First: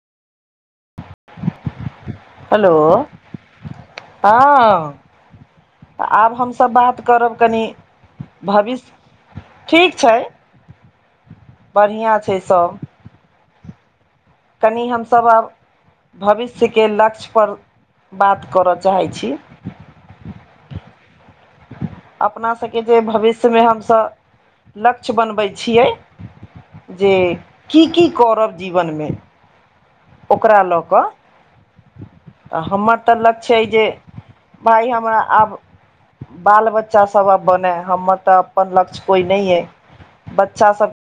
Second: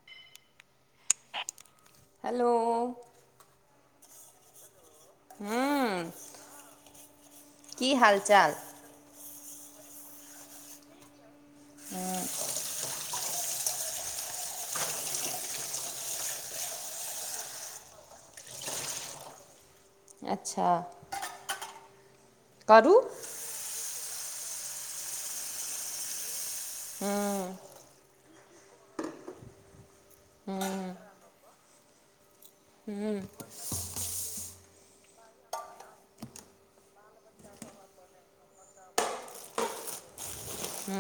[unintelligible] Hello हाँ हूँ आब हमसभँ बात करब कनि की हाल चाल भविष्य ठीक छैय बढ़िआँ छैय सभँ कनि हमस आब भविष्यके लक्ष्य पर बात करऽ चाहैत छी अच्छा। अपना सभके करू जे भविष्यमे हमसभ लक्ष्य बनबै छियै जेय की की करब जीवनमे ओकरा लऽ कऽ हमर तऽ लक्ष्य एजे भाय हमरा आब बाल बच्चा सब आ बने हमर तऽ अपन लक्ष्य कोई नऽ है बच्चा सब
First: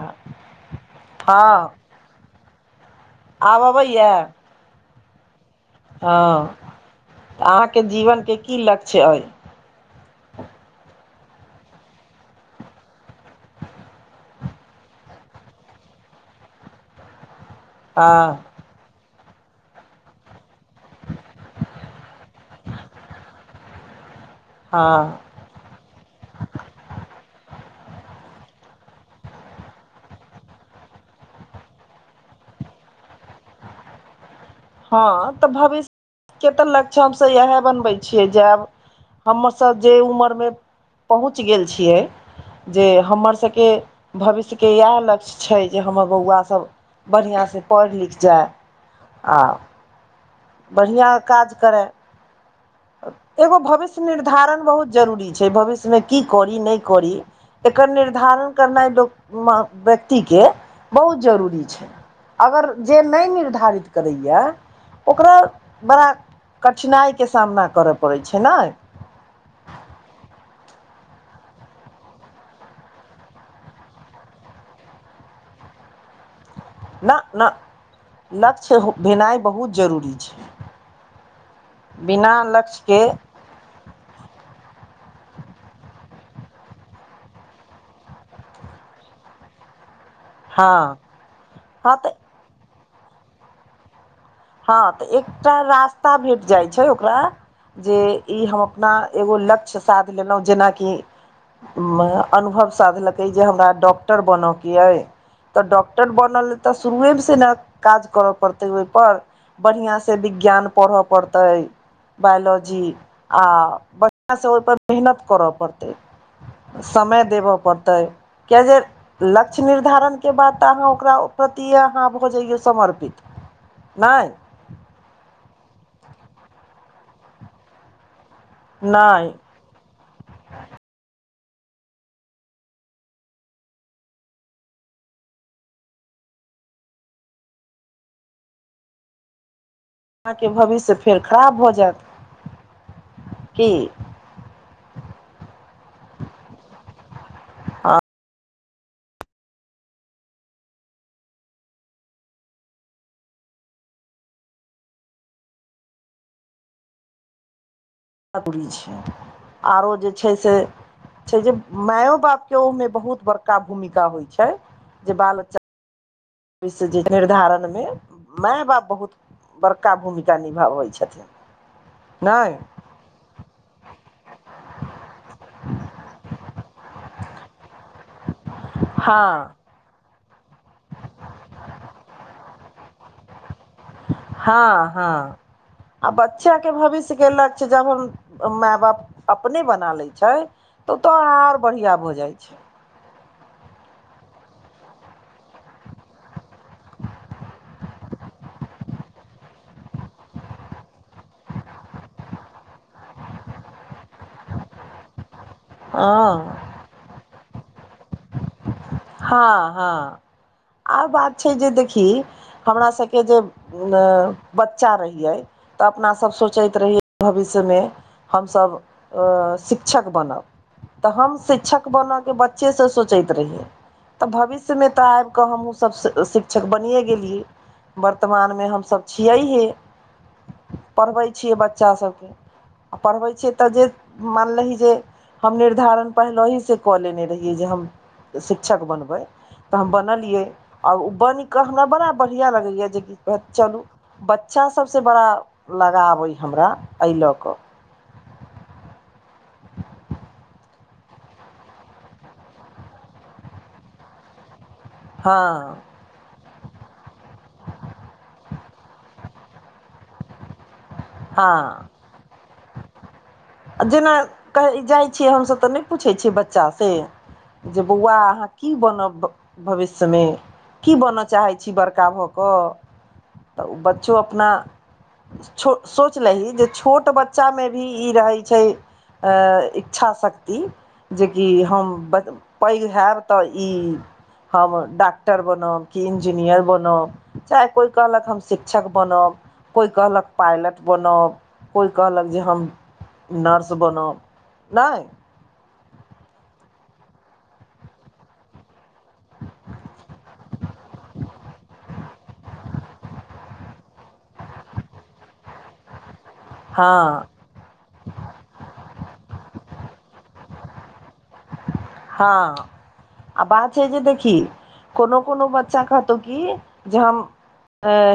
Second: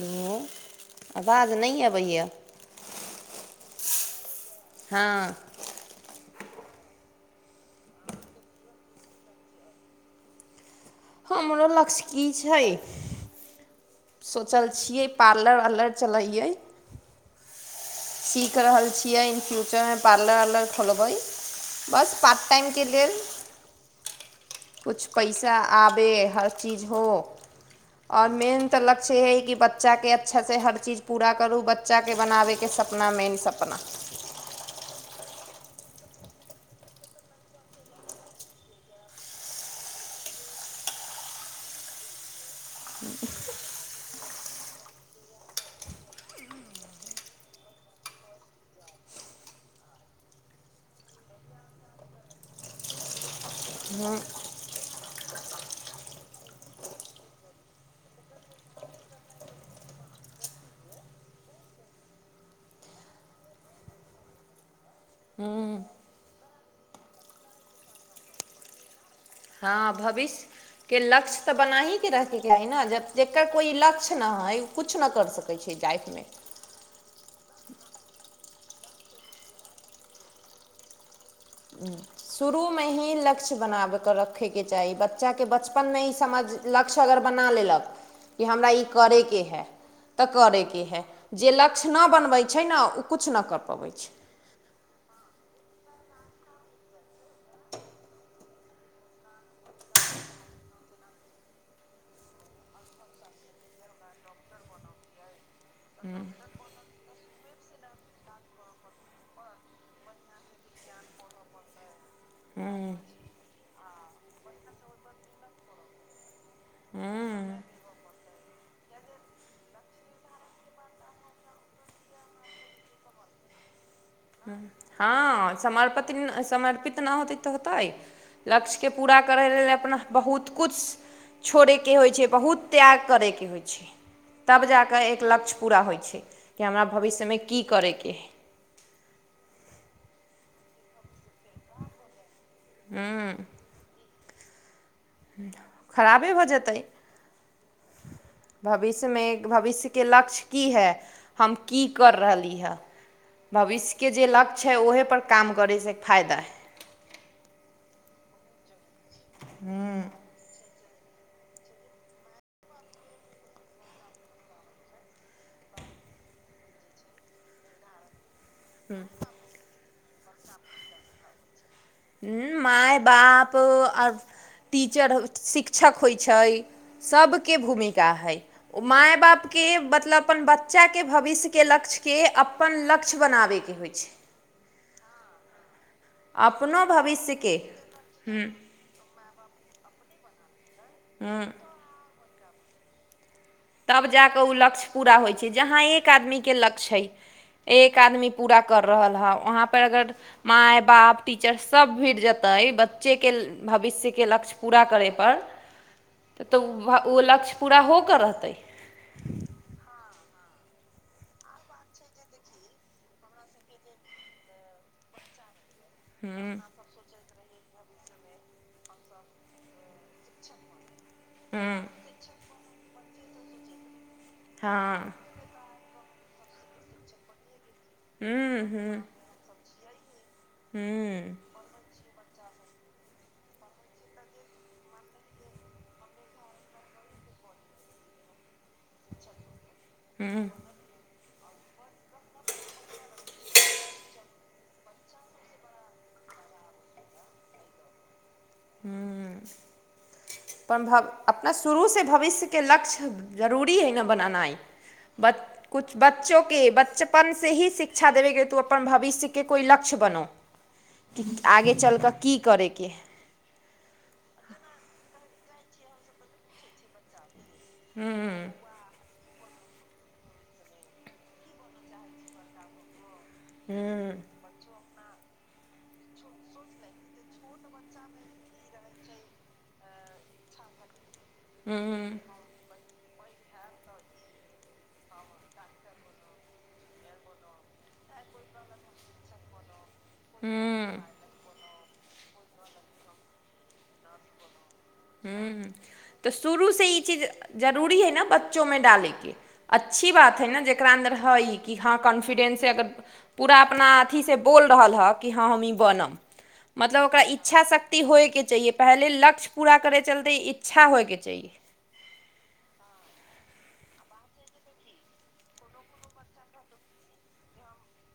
आ आवाज नहि अबैया आब अबैया हाँ ओ अहाँके जीवनके की लक्ष्य अइ हमरो लक्ष्य की छैय सोचल छियै पार्लर वार्लर चलैयए हाँ सीख रहल छियै इन फ्यूचरमे पार्लर वार्लर खोलबै बस पार्ट टाइमके लेल किछु हँ पैसा आबे हर चीज हो आओर मेन तऽ लक्ष्य हइ कि बच्चाके अच्छासँ हर चीज पूरा क्ररु ब च्चा के बनाबे के सपना मेन सपना हाँ तऽ भविष्यके तऽ लक्ष्य हमसभ इएह बनबै छियै जायब हमसभ जे उमरमे पहुँच गेल छियै जे हमर सभके भविष्यके इएह लक्ष्य छैय जे हमर बौआसभ बढ़िआँसँ पढ़ि लिख जाइ आ बढ़िआँ काज करैय एगो भविष्य निर्धारण बहुत जरूरी छैय भविष्यमे की करी नहि करी एकर निर्धारण करनाइ लोक मऽ व्यक्तिके बहुत जरूरी छैय अगर जे नहि निर्धारित करैया ओकरा बड़ा कठिनाइके सामना करऽ पड़ै छैय नहि हाँ भविष्य के लक्ष्य तऽ बनहिके रहके चाहि नऽ जकर कोइ लक्ष्य नऽ हइ किछु नहि करि सकै छियै लाइफमे ना ना लक्ष्य ह भेनाइ बहुत जरूरी छैय बिना शुरूमे लक्ष्यके ही लक्ष्य बनाबयके रखै केँ चाही बच्चा केँ बचपनमे ई समझ लक्ष्य अगर बना लेलक कि हमरा ई करयके है तऽ हँ करैके हइ जे लक्ष्य हँ ना तऽ बनबै छैय न ओ किछु ना कर पबैत छैय हँ तऽ एकटा रास्ता भेट जाइ छैय ओकरा जेय ई हम अपना एगो लक्ष्य साध लेलौ जेनाकि में अनुभव साधलकै जे हमरा डॉक्टर बनयके अइ तऽ डॉक्टर बनल तऽ शुरुए से न काज कर पड़ते ओइ पर बढ़िआँ स विज्ञान पड़य पड़तै बायोलॉजी आ बढ़िया स ओइ पर मेहनत कर पड़तै। समय देबै पड़तै किएक जे लक्ष्य निर्धारण केँ बाद तऽ अहाँ ओकरा प्रति अहाँ भऽ जइयौ समर्पित नै हँ समर्पितीन समर्पित नै होतै तऽ होतै लक्ष्य केँ पूरा नहि करै लेल अपना बहुत कुछ छोड़ैके होइत छै बहुत त्याग करैके होइत छै। तब जा कऽ एक लक्ष्य पूरा होइ छै कि हमरा भविष्यमे की करैके है अहाँ केँ भविष्य फेर खराब भऽ जायत [unintelligible] की खराबे भऽ जेतै भविष्य में एक भविष्य केँ लक्ष्य की है? हम की कर रहली हँ भविष्य केँ जे लक्ष्य है ओहेपर काम करैसँ फायदा हइ। [unintelligible] आरो जे छै से से छै जे माइयो बाप केँ ओइमे बहुत बड़का भूमिका होइ छै। जे बाल बच्चा [inaudible] जे [unintelligible] निर्धारणमे माय बाप बहुत बड़का भूमिका निभाबाबै छथिन। नहि हु माय बाप और टीचर हो शिक्षक होइ छै सभ केँ भूमिका है ओ माय हँ बाप केँ मतलब अपन ब बच्चा केँ भविष्य केँ लक्ष्यके अपन लक्ष्य बनाबैके होइ छै। हँ हँ [inaudible] आ बच्चा केँ भविष्यके लक्ष्य जब हम माय बाप अपने बना लै छै ओ तऽ हु आर बढ़िआँ भऽ जाइ छै तब जा कऽ ओ लक्ष्य पूरा होइ छै जहाँ एक आदमी केँ लक्ष्य है एक आदमी पूरा कर रहल हइ वहाँ पर अगर माय बाप टीचर सभ भिड़ जेतै बच्चे केँ भविष्य केँ लक्ष्य पूरा करै पर [unintelligible] तऽ ओ लक्ष्य पूरा होके रहतै। हँ हँ। आर बात छै जे देखी हमरा सब केँ जे बच्चा रहियै तऽ अपना सब सोचैत रहिय भविष्य में हम सभ शिक्षक बनब। तऽ हम शिक्षक बन के बच्चे से सोचैत रहियै। तऽ भविष्यमे हँ तऽ आबि कऽ हमहूँसभ शिक्षक बनिए गेलियै। हुँ वर्तमानमे हुँ हमसभ छियैहे हुँ पढ़बै छियै बच्चा सभके। आ पढ़बै छियै तऽ जे मानलही जे। हम निर्धारण पहिलेहि से कऽ लेने रहियै जे हम श शिक्षक बनबै तऽ हम बनलियै आओर ओ बनि कऽ हमरा बड़ा बढ़िआँ लगैए जेकि चलू बच्चा सभसँ बड़ा लगाव अइ हमरा एहि लऽ कऽ हू [unintelligible] अपन भऽ अपना शुरूसँ भविष्यके लक्ष्य जरूरी हइ ने बनेनाइ बच हँ किुछु बच्चोके बचपनसँ ही शिक्षा देबेके तू अपन भविष्यके कोइ लक्ष्य बनउ। [inaudible] आगे चलि कऽ की करयकेइ, आ जेना कहै जाइ छियै हमसभ तऽ नहि पूछै छियै बच्चासँ- जे बौआ अहाँ की बनब भविष्यमे की बनय चाहैत छी बड़का भऽ कऽ तऽ ओ बच्चो अपना सोचलही जे छोट बच्चा मे भी ई रहै इच्छा शक्ति जे कि हम हुँ पेघ हबिय तऽ ई हम डॉाक्टर बनब कि इन्जीनियर बनब चाहे कोइ कहलक हम शिक्षक बनब कोइ कहलक पायलट हुँ बनब कोइ कहलक जे हम नर्स बनब, नहि हू तऽ शुरूसँ ई चीज जरूरी हइ ने बच्चोमे डालैके अच्छी बात हइ ने जकरा अन्दर हइ कि हँ कॉन्फिडेंसे अगर पूरा अपना अथीसँ बोल रहल हँ कि हँ हम ई बनम, हँ मतलब ओकरा इच्छा शक्ति होइके चाहिए पहिले लक्ष्य पूरा करैके चलते इच्छा होइके चाही हँ। आ बात छै जे देखी कोनो कोनो बच्चा कहतौ की जे हम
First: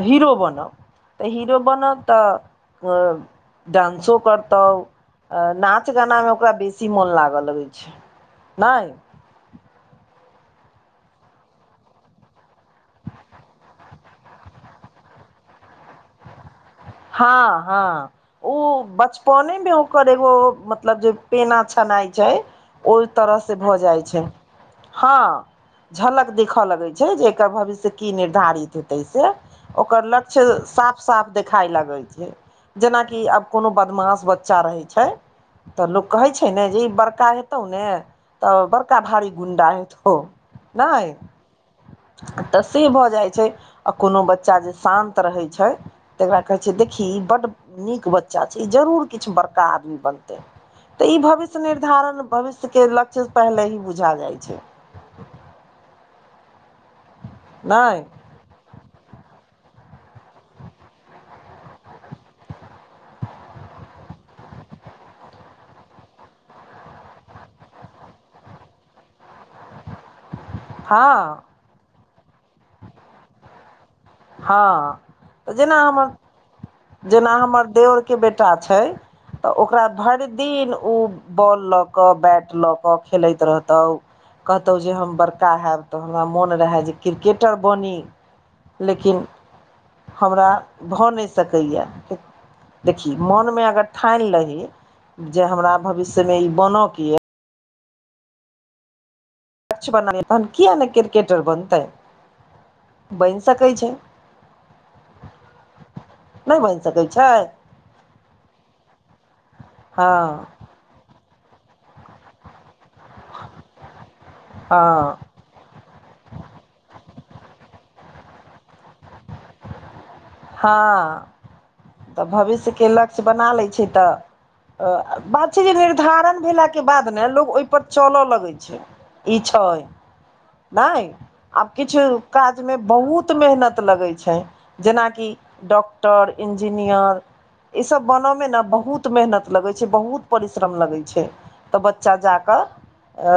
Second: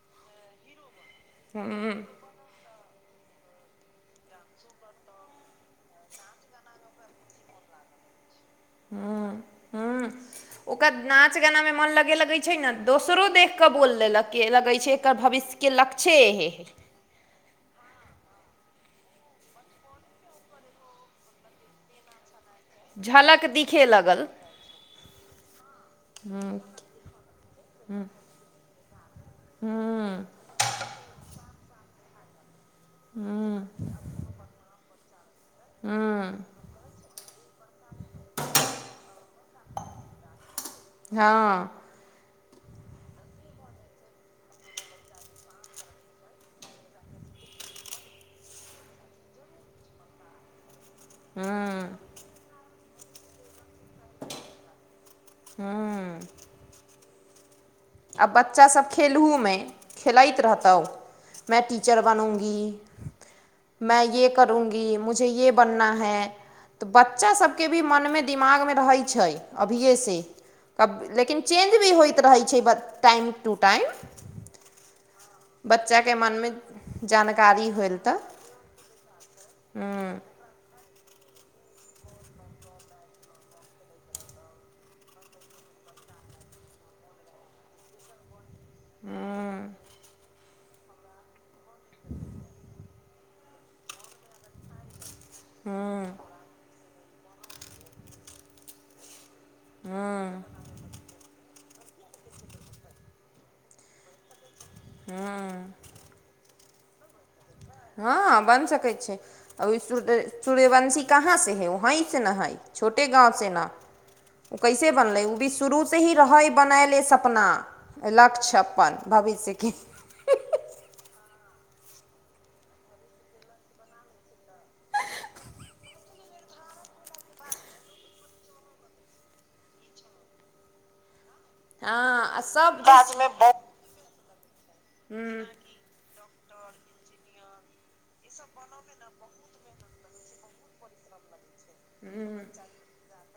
हीरो बनब तऽ हीरो बनत तऽ डानं्सो करतौ नाच नाच गाना मे ओकरा बेसी मोन लागल रहगै छै नहि, ओकर नाच गानामे मोन लगे लगैत छै नऽ दोसरो देख कऽ बोल लेल लगैत छै एकर भविष्य के लक्ष्ये इहे हेय हँ हँ। ओ बचपनेमे ओकर एगो मतलब जे पेना छनाइ छै, ओहि झलक तरहसँ भऽ दिखे जाइत छै लगल हँ झलक देखऽ लगैत छै जे एकर भविष्य की निर्धारित हेतै से ओकर लक्ष्य साफ साफ देखाय लगै छै, जेनाकि आब कोनो बदमाश बच्चा रहै छै, तऽ लोक कहै छै ने जे ई बड़का हेतौ ने तऽ बड़का भारी गुं्डा हेतउ- हँ। तऽ से भऽ जाइ छै आ कोनो बच्चा जे शान्त रहै छै, तेकरा कहै छै देखी ई बड्ड नीक बच्चा छै ई जरूर किछु बड़का आदमी बनतै तऽ ई भविष्य निर्धारण भविष्यके लक्ष्य पहिले ही बुझा जाइ छै, हूँ नाई आ बच्चासब खेलहुमे खेलएत रहताउ मै टीचर बनूंगी मै ये करूगी मुझे ये बनना है, तऽ बच्चा सबके भी मनमे दिमागमे रहै छै अभियेसे टब हँ लेकिन चेंज भी होइत रहै छै टाइम टू टाइम हँ तऽ जेना हमर बच्चाके मनमे जेना हमर जानकारी होइल देवरके तऽ बेटा छै तऽ ओकरा भरि दिन उ बॉल लऽ कऽ बैट लऽ कऽ खेलैत रहतै तऽ कहतौ जे हम बड़का हैब तऽ हमरा मोन रहए जे हम क्रिकेटर बनी लेकिन हमरा भऽ नै सकैया मन मे अगर ठानि लही जे हमरा भविष्य मे ई बन के किछ तहन कीया ने क्रिकटर बनताय बनि सकै छैय हुँ नै बनि सकै छाय हाँ बन सकै छैय आ सू्य हँ सूर्यवंशी कहाँ से है वही से न हइ छोटे गाँंव से न ओ कैसे हँ बनलै ओ बी सु शुरूसँ ही रहै बनायले सपना लक्ष्य अपन भविष्यके हाँ तऽ भविष्यके लक्ष्य बना लै छीयै तऽ बात छैय जे निर्धारण भेलाके बाद ने लोको ओईपर चलऽ लगै छैय ई छैय नाय आब किछु हँ आ काज मे सब बहुत मेहनत लगै छैय जेना डॉक्टर इंजीनियर इ सब बन मे न बहुत मेहनत लगै छैय बहुत परिश्रम लगै छैय तऽ बच्चा जा कऽ अ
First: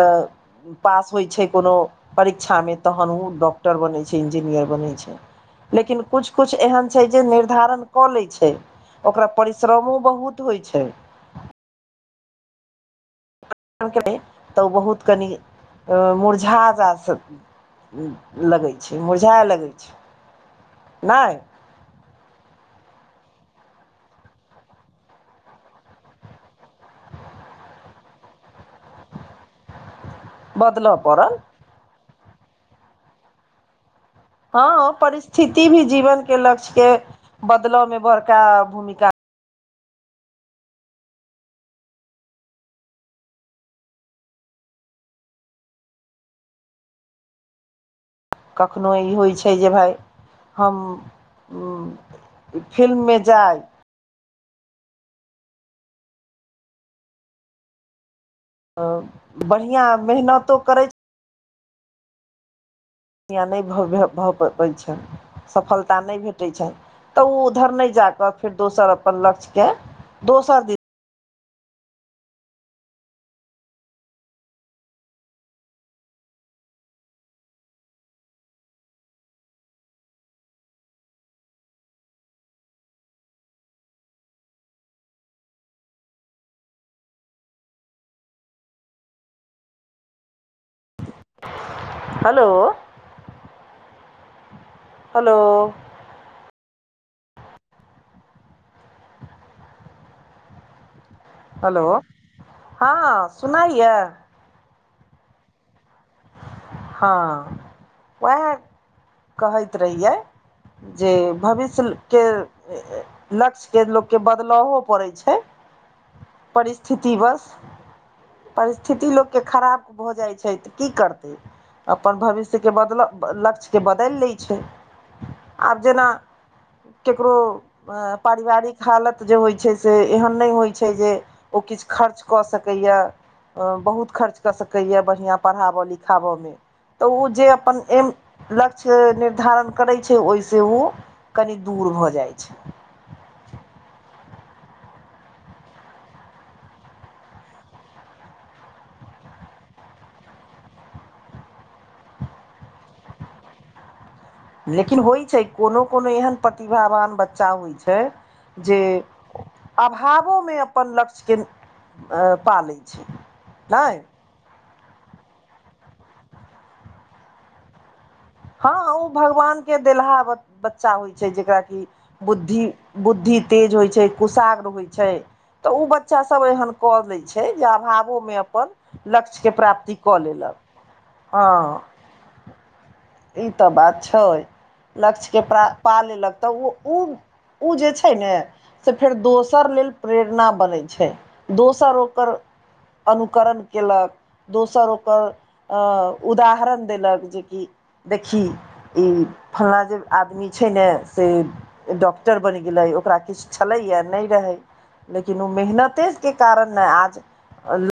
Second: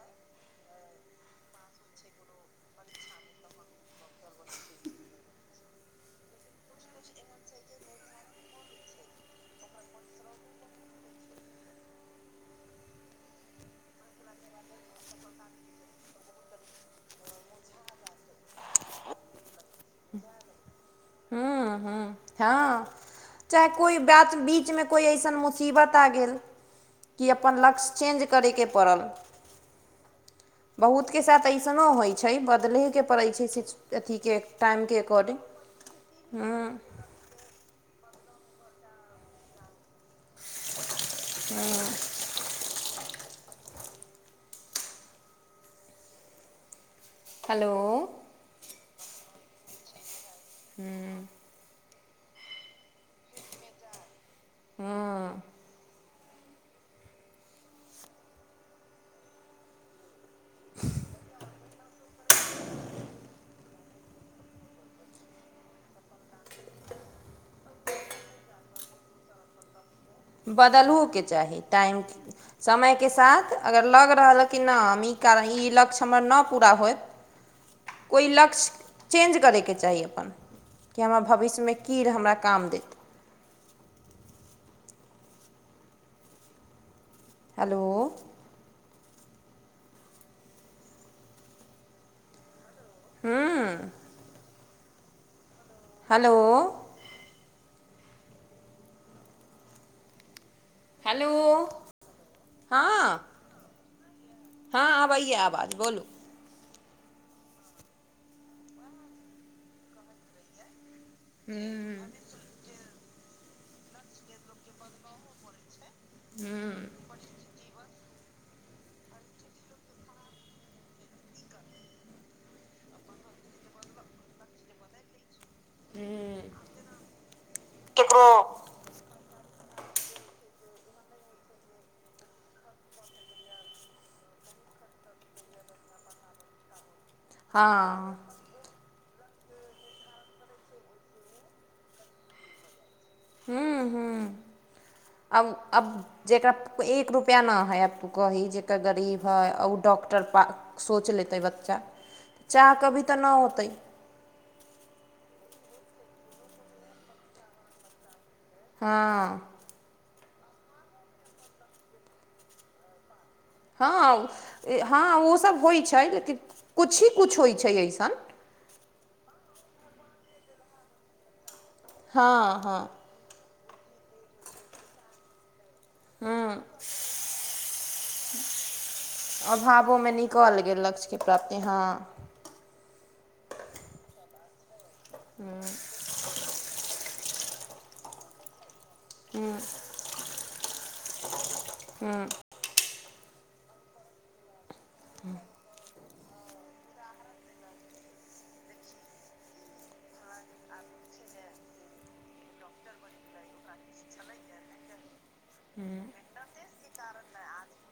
पास होइ छैय कोनो परीक्षामे तहन उ डॉक्टर बनै छैय इंजीनियर बनै छैय लेकिन कुछ कुछ एहन छैय जे निर्धारण कऽ लै छैय ओकरा परिश्रमो बहुत होइ छैय। [unintelligible] तऽ ओ बहुत कनि मुरझा [unintelligible] लगै छैय मुरझाइ लगै छैय नाय हाँ चाहे कोइ बात बीचमे कोइ अइसन मुसीबत आ गेल कि अपन लक्ष्य चेन्ज करैके पड़ल बदलऽ बहुत के पड़ल साथ ऐसनो होइ छैय बदलहेके पड़ै छैय स अथीके हाँ टाइमके अकॉर्डिंग परिस्थिति भी जीवन के लक्ष्य के बदल मे बड़का भूमिका हँ हलो कखनो ई होइ छैय जे भाय हम हूँ फिल्ममे जाइ हँ अ बढ़िआँ मेहनतो करैत [inaudible] या नहि भऽ पबैत छैय सफलता नहि भेटै छनि तऽ ओ उधर नहि जा कऽ फेर दोसर अपन लक्ष्यके दोसर दि बदलहोके चाही टाइम समयके साथ अगर लग रहल कि नहि हम ई कारण ई लक्ष्य हमर नहि पूरा होय [inaudible] कोइ लक्ष्य चेंज करैके चाही अपन कि हमरा भविष्यमे कीै हमरा काम देत हेलो हेलो हुँ हेलो हेलो हेलो हेलो हँ हाँ सुनाइए हाँ अब आबैया आवाज बोलू हाँ ओएह कहैत रहियै जे भविष्यके लक्ष्यके लोककेँ बदलावो पड़ै छैय हूँ परिस्थिति बस परिस्थिति लोकके खराब भऽ जाइ छैय तऽ की करतै अपन भविष्य के बदलाव लक्ष्यके बदलि लै छैय। आब जेना हूँ ककरो अ केकरो पारिवारिक कि हालत जे होइत छै से एहन नहि होइत छै जे ओ किछु खर्च कऽ सकैए बहुत खर्च कऽ सकैए बढ़िआँ पढ़ाबय लिखाबयमे तऽ ओ जे अपन एम हँ लक्ष्य निर्धारण करै छैय ओहिसँ ओ कनि दूर भऽ जाइत छैय हूँ हूँ आब अब जकरा एक रुपैआ नहि हइ आब तू कही जेकर गरीब हइ आ ओ डॉक्टर पा सोच लेतै बच्चा चाह कऽ भी तऽ नहि होतै लेकिन होइत छै कोनो कोनो एहन प्रतिभावान बच्चा होइत छै जे हँ अभावोमे अपन लक्ष्यके पा लै छैय, हँ हँ ओसभ होइ छै लेकिन किुछु ही किुछ होइ छै अइसन हँ ओ भगवान के देलहा बच्चा होइ छै जेकरा कि हँ बुद्धि हँ बुद्धि तेज होइ छै कुशाग्र होइ छै तऽ ओ बच्चा सब एहन कऽ ले छै जे अभावो में अपन लक्ष्य के प्राप्ति कऽ लेलक, लक्ष्य कऽ प्राप्ती हँ। ई तऽ बात छै लक्ष्यकेा पा लेलक तऽ ओ ओ उ जे छै ने से फेर दोसर लेल प्रेरणा बनैत छै, दोसर ओकर अनुकरण केलक दोसर ओकर अ उदाहरण देलक जेकि देखी ई फलला जे आदमी छै ने से डॉक्टर बनि गेलै ओकरा किछु छलैएा नहि रहै लेकिन ओ मेहनते के कारण ने आज